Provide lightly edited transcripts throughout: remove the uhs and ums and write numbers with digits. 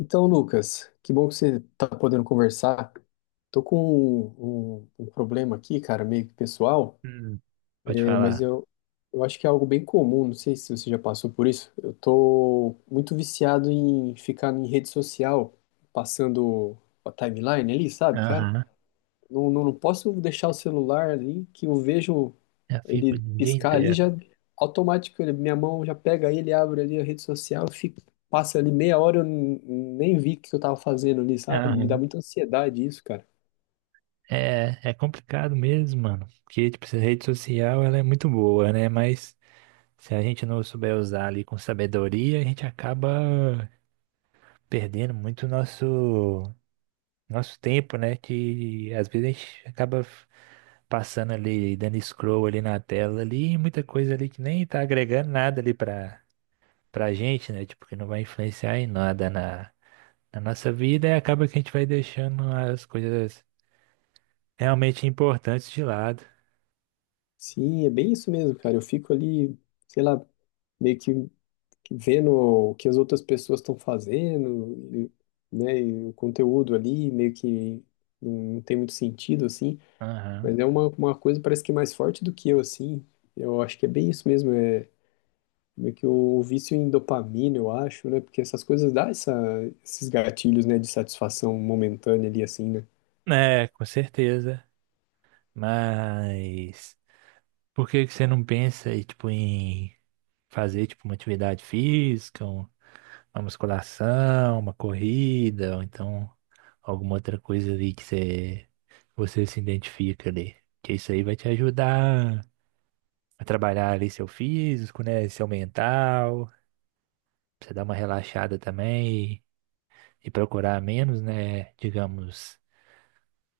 Então, Lucas, que bom que você está podendo conversar. Tô com um problema aqui, cara, meio que pessoal, Hum, pode é, mas falar. Eu acho que é algo bem comum, não sei se você já passou por isso. Eu tô muito viciado em ficar em rede social, passando a timeline ali, sabe, cara? Aham. Não, não, não posso deixar o celular ali, que eu vejo Já fico o ele dia piscar ali inteiro. já automático, minha mão já pega ele, abre ali a rede social, fico passa ali meia hora, nem vi o que eu tava fazendo ali, sabe? Me dá Aham. muita ansiedade isso, cara. É, é complicado mesmo, mano. Porque, tipo, essa rede social, ela é muito boa, né? Mas se a gente não souber usar ali com sabedoria, a gente acaba perdendo muito nosso tempo, né? Que às vezes a gente acaba passando ali, dando scroll ali na tela ali, e muita coisa ali que nem tá agregando nada ali pra gente, né? Tipo, que não vai influenciar em nada na nossa vida e acaba que a gente vai deixando as coisas realmente importantes de lado. Sim, é bem isso mesmo, cara. Eu fico ali, sei lá, meio que vendo o que as outras pessoas estão fazendo, e, né, e o conteúdo ali meio que não tem muito sentido, assim, Aham. mas é uma coisa parece que mais forte do que eu, assim, eu acho que é bem isso mesmo, é meio que o vício em dopamina, eu acho, né? Porque essas coisas dão esses gatilhos, né, de satisfação momentânea ali, assim, né? É, com certeza. Mas por que que você não pensa aí, tipo, em fazer tipo uma atividade física, uma musculação, uma corrida, ou então alguma outra coisa ali que você se identifica ali? Que isso aí vai te ajudar a trabalhar ali seu físico, né? Seu mental. Pra você dar uma relaxada também e procurar menos, né? Digamos,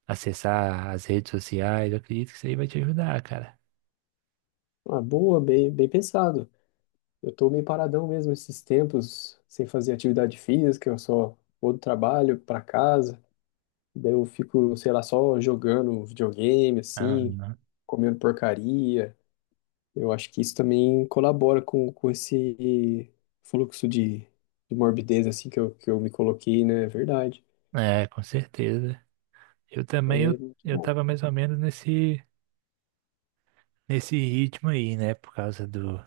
acessar as redes sociais. Eu acredito que isso aí vai te ajudar, cara. Ah, boa, bem pensado. Eu tô meio paradão mesmo esses tempos, sem fazer atividade física, eu só vou do trabalho pra casa, daí eu fico, sei lá, só jogando videogame, assim, Aham. comendo porcaria. Eu acho que isso também colabora com esse fluxo de, de morbidez, assim, que eu me coloquei, né? É verdade. É, com certeza. Eu também, É, muito eu bom. tava mais ou menos nesse ritmo aí, né? Por causa do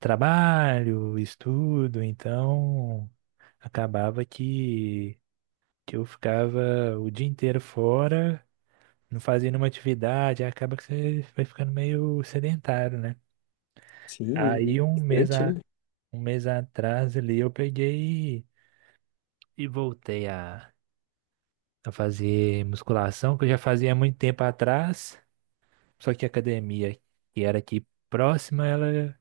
trabalho, estudo, então acabava que eu ficava o dia inteiro fora, não fazia nenhuma atividade, aí acaba que você vai ficando meio sedentário, né? Aí Sim, um mês distante, a né? Um mês atrás ali eu peguei e voltei a fazer musculação, que eu já fazia há muito tempo atrás, só que a academia que era aqui próxima, ela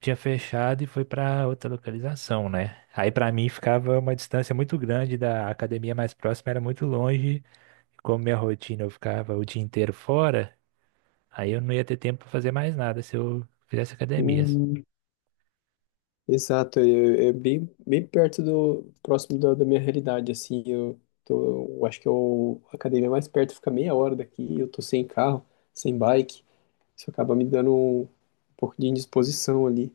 tinha fechado e foi para outra localização, né? Aí para mim ficava uma distância muito grande da academia mais próxima, era muito longe, como minha rotina eu ficava o dia inteiro fora, aí eu não ia ter tempo para fazer mais nada se eu fizesse academias. Hum, exato, é, é bem perto do, próximo da minha realidade, assim, eu tô, eu acho que eu, a academia mais perto fica meia hora daqui, eu tô sem carro, sem bike, isso acaba me dando um pouco de indisposição ali,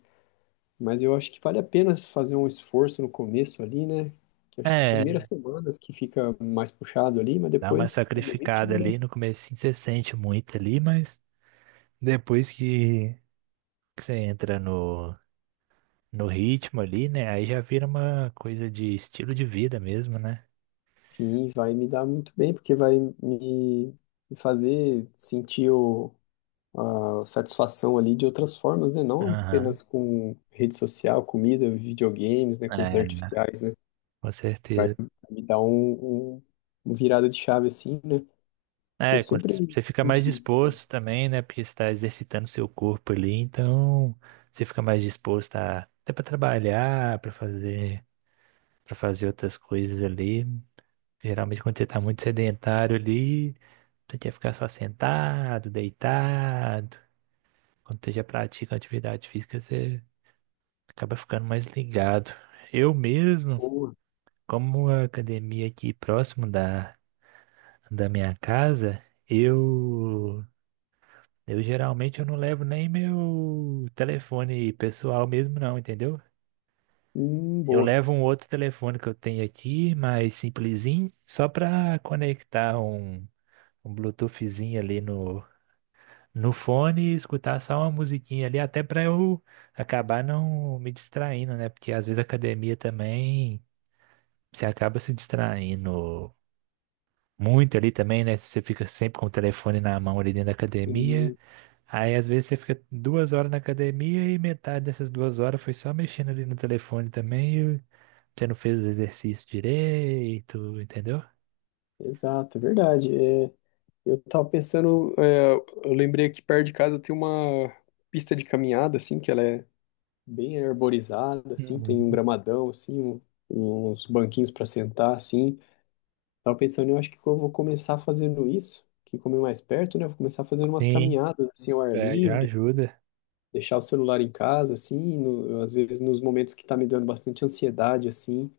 mas eu acho que vale a pena fazer um esforço no começo ali, né? Que eu acho que as É, primeiras semanas que fica mais puxado ali, mas dá uma depois que pega o sacrificada ritmo, né? ali no começo, você sente muito ali, mas depois que você entra no ritmo ali, né? Aí já vira uma coisa de estilo de vida mesmo, né? Sim, vai me dar muito bem, porque vai me fazer sentir o a satisfação ali de outras formas, né? Não Aham. apenas com rede social, comida, videogames, né? Coisas É, né? artificiais, né? Com Vai certeza. me dar uma virada de chave assim, né? Que eu É, quando sempre você fica mais senti isso. né? disposto também, né? Porque você está exercitando seu corpo ali, então você fica mais disposto a, até para trabalhar, para para fazer outras coisas ali. Geralmente quando você tá muito sedentário ali, você quer ficar só sentado, deitado. Quando você já pratica atividade física, você acaba ficando mais ligado. Eu mesmo, Boa, como a academia aqui próximo da minha casa, eu eu geralmente eu não levo nem meu telefone pessoal mesmo não, entendeu? Eu boa. levo um outro telefone que eu tenho aqui, mais simplesinho, só para conectar um Bluetoothzinho ali no fone e escutar só uma musiquinha ali, até para eu acabar não me distraindo, né? Porque às vezes a academia também você acaba se distraindo muito ali também, né? Você fica sempre com o telefone na mão ali dentro da academia. E- Aí às vezes você fica 2 horas na academia e metade dessas 2 horas foi só mexendo ali no telefone também. E você não fez os exercícios direito, entendeu? exato, é verdade. É, eu tava pensando, é, eu lembrei que perto de casa tem uma pista de caminhada, assim, que ela é bem arborizada, assim, tem um Uhum. gramadão, assim, uns banquinhos para sentar, assim. Tava pensando, eu acho que eu vou começar fazendo isso, que como é mais perto, né? eu Vou começar fazendo umas Sim, caminhadas assim ao ar é, já livre, ajuda. deixar o celular em casa, assim, às vezes nos momentos que tá me dando bastante ansiedade, assim,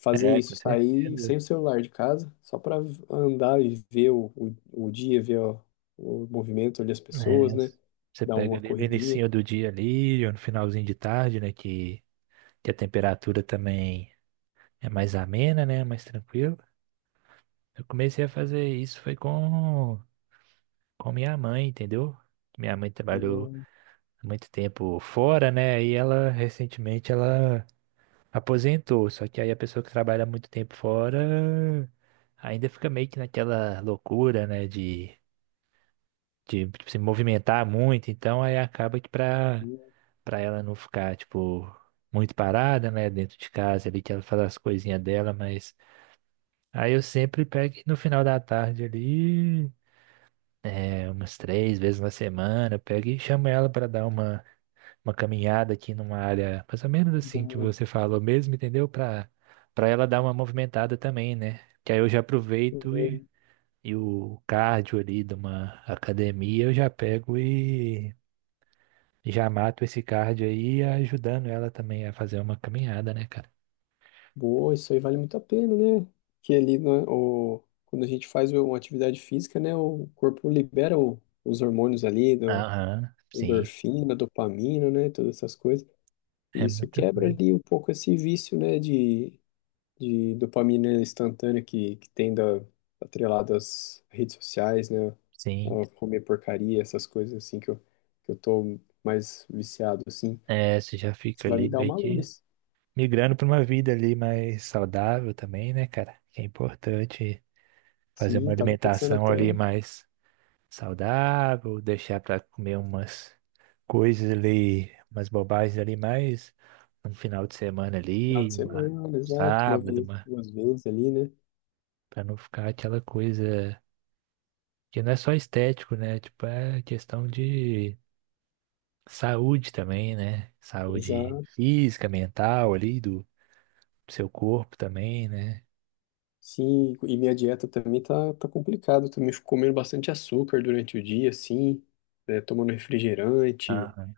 fazer É, com isso, sair certeza. sem o celular de casa, só para andar e ver o dia, ver ó, o movimento ali, as pessoas, É, né? você Dar pega uma ali no corridinha. início do dia ali, ou no finalzinho de tarde, né? Que a temperatura também é mais amena, né? Mais tranquila. Eu comecei a fazer isso foi com minha mãe, entendeu? Minha mãe trabalhou Eu- há muito tempo fora, né? E ela recentemente ela aposentou. Só que aí a pessoa que trabalha muito tempo fora ainda fica meio que naquela loucura, né? De se movimentar muito. Então aí acaba que eu- pra ela não ficar, tipo, muito parada, né? Dentro de casa ali, que ela faz as coisinhas dela, mas aí eu sempre pego e no final da tarde ali. É, umas 3 vezes na semana, pega e chama ela para dar uma caminhada aqui numa área mais ou menos assim que eu- você falou mesmo, entendeu? Para ela dar uma movimentada também, né? Que aí eu já aproveito não- e o cardio ali de uma academia eu já pego e já mato esse cardio aí, ajudando ela também a fazer uma caminhada, né, cara? Boa, isso aí vale muito a pena, né? Que ali, né, o, quando a gente faz uma atividade física, né, o corpo libera os hormônios ali, do, Aham, sim, endorfina, dopamina, né, todas essas coisas. E é isso muita quebra coisa. ali um pouco esse vício, né, de dopamina instantânea que tem da, atrelado às redes sociais, né, Sim, a comer porcaria, essas coisas assim que eu tô mais viciado, assim. é, você já Isso fica vai me ali dar meio uma que luz. migrando para uma vida ali mais saudável também, né, cara? Que é importante fazer uma Sim, tava pensando alimentação até. ali mais saudável, deixar para comer umas coisas ali, umas bobagens ali mais no final de semana Final ali, de uma, semana, um exato, uma sábado, vez, uma, 2 vezes ali, né? para não ficar aquela coisa que não é só estético, né? Tipo, é questão de saúde também, né? Saúde Exato. física, mental ali do seu corpo também, né? Sim, e minha dieta também tá complicada. Eu também fico comendo bastante açúcar durante o dia, assim, né? Tomando refrigerante, Ah,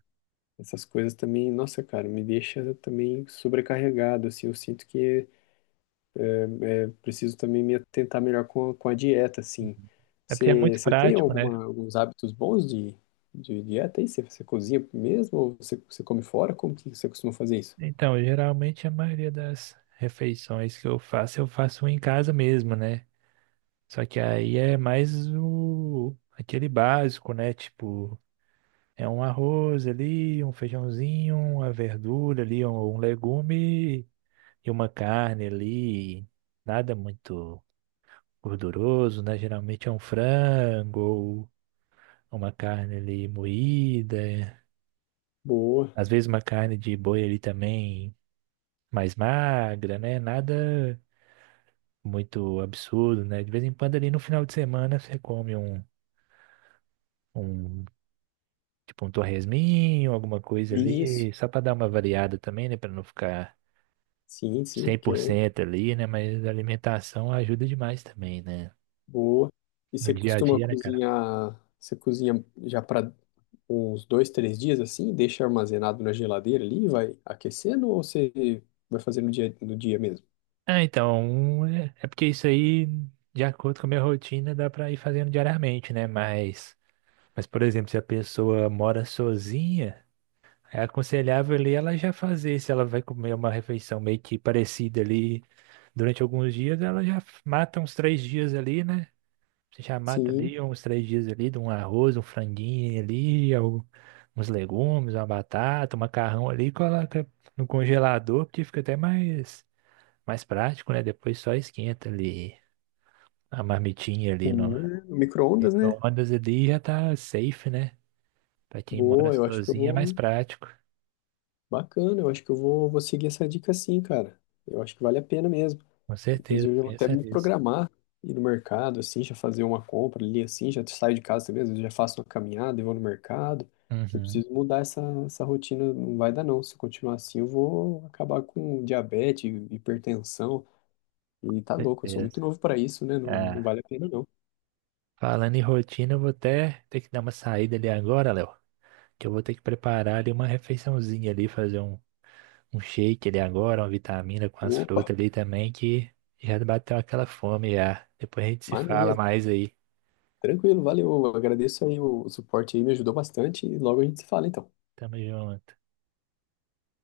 essas coisas também, nossa, cara, me deixa também sobrecarregado, assim. Eu sinto que eu preciso também me atentar melhor com com a dieta, assim. é porque é muito Você tem prático, né? alguma, alguns hábitos bons de dieta aí? Você cozinha mesmo ou você come fora? Como que você costuma fazer isso? Então, geralmente a maioria das refeições que eu faço em casa mesmo, né? Só que aí é mais o aquele básico, né? Tipo, é um arroz ali, um feijãozinho, uma verdura ali, um legume e uma carne ali. Nada muito gorduroso, né? Geralmente é um frango ou uma carne ali moída. Boa. Às vezes uma carne de boi ali também mais magra, né? Nada muito absurdo, né? De vez em quando ali no final de semana você come um tipo um torresminho, alguma coisa Isso. ali, só para dar uma variada também, né? Para não ficar Sim, sim, cem porque por eu cento ali, né? Mas a alimentação ajuda demais também, né? boa. E No você dia a costuma dia, né, cara? cozinhar, você cozinha já para uns 2, 3 dias assim, deixa armazenado na geladeira ali, e vai aquecendo ou você vai fazer no dia, no dia mesmo? Ah, então, um, é porque isso aí, de acordo com a minha rotina, dá para ir fazendo diariamente, né? Mas, por exemplo, se a pessoa mora sozinha, é aconselhável ali ela já fazer, se ela vai comer uma refeição meio que parecida ali durante alguns dias, ela já mata uns 3 dias ali, né? Você já mata Sim, ali uns 3 dias ali, de um arroz, um franguinho ali, uns legumes, uma batata, um macarrão ali, e coloca no congelador, porque fica até mais prático, né? Depois só esquenta ali a marmitinha ali no sim, é, micro-ondas, né? micro-ondas ali e já tá safe, né? Pra quem mora Boa, eu acho que eu sozinho é mais vou. prático, Bacana, eu acho que eu vou, vou seguir essa dica sim, cara. Eu acho que vale a pena mesmo. com certeza, Inclusive, eu vou até pensa me nisso. programar, ir no mercado, assim, já fazer uma compra ali, assim, já saio de casa também, às vezes já faço uma caminhada e vou no mercado, que eu Uhum, preciso mudar essa rotina, não vai dar não, se eu continuar assim eu vou acabar com diabetes, hipertensão, e tá louco, eu sou muito certeza. novo para isso, né, não, não É. vale a pena não. Falando em rotina, eu vou até ter que dar uma saída ali agora, Léo. Que eu vou ter que preparar ali uma refeiçãozinha ali, fazer um shake ali agora, uma vitamina com as Opa, frutas ali também, que já bateu aquela fome já. Depois a gente se fala maneiro, mais aí. tranquilo, valeu, agradeço aí o suporte aí, me ajudou bastante, e logo a gente se fala então. Tamo junto.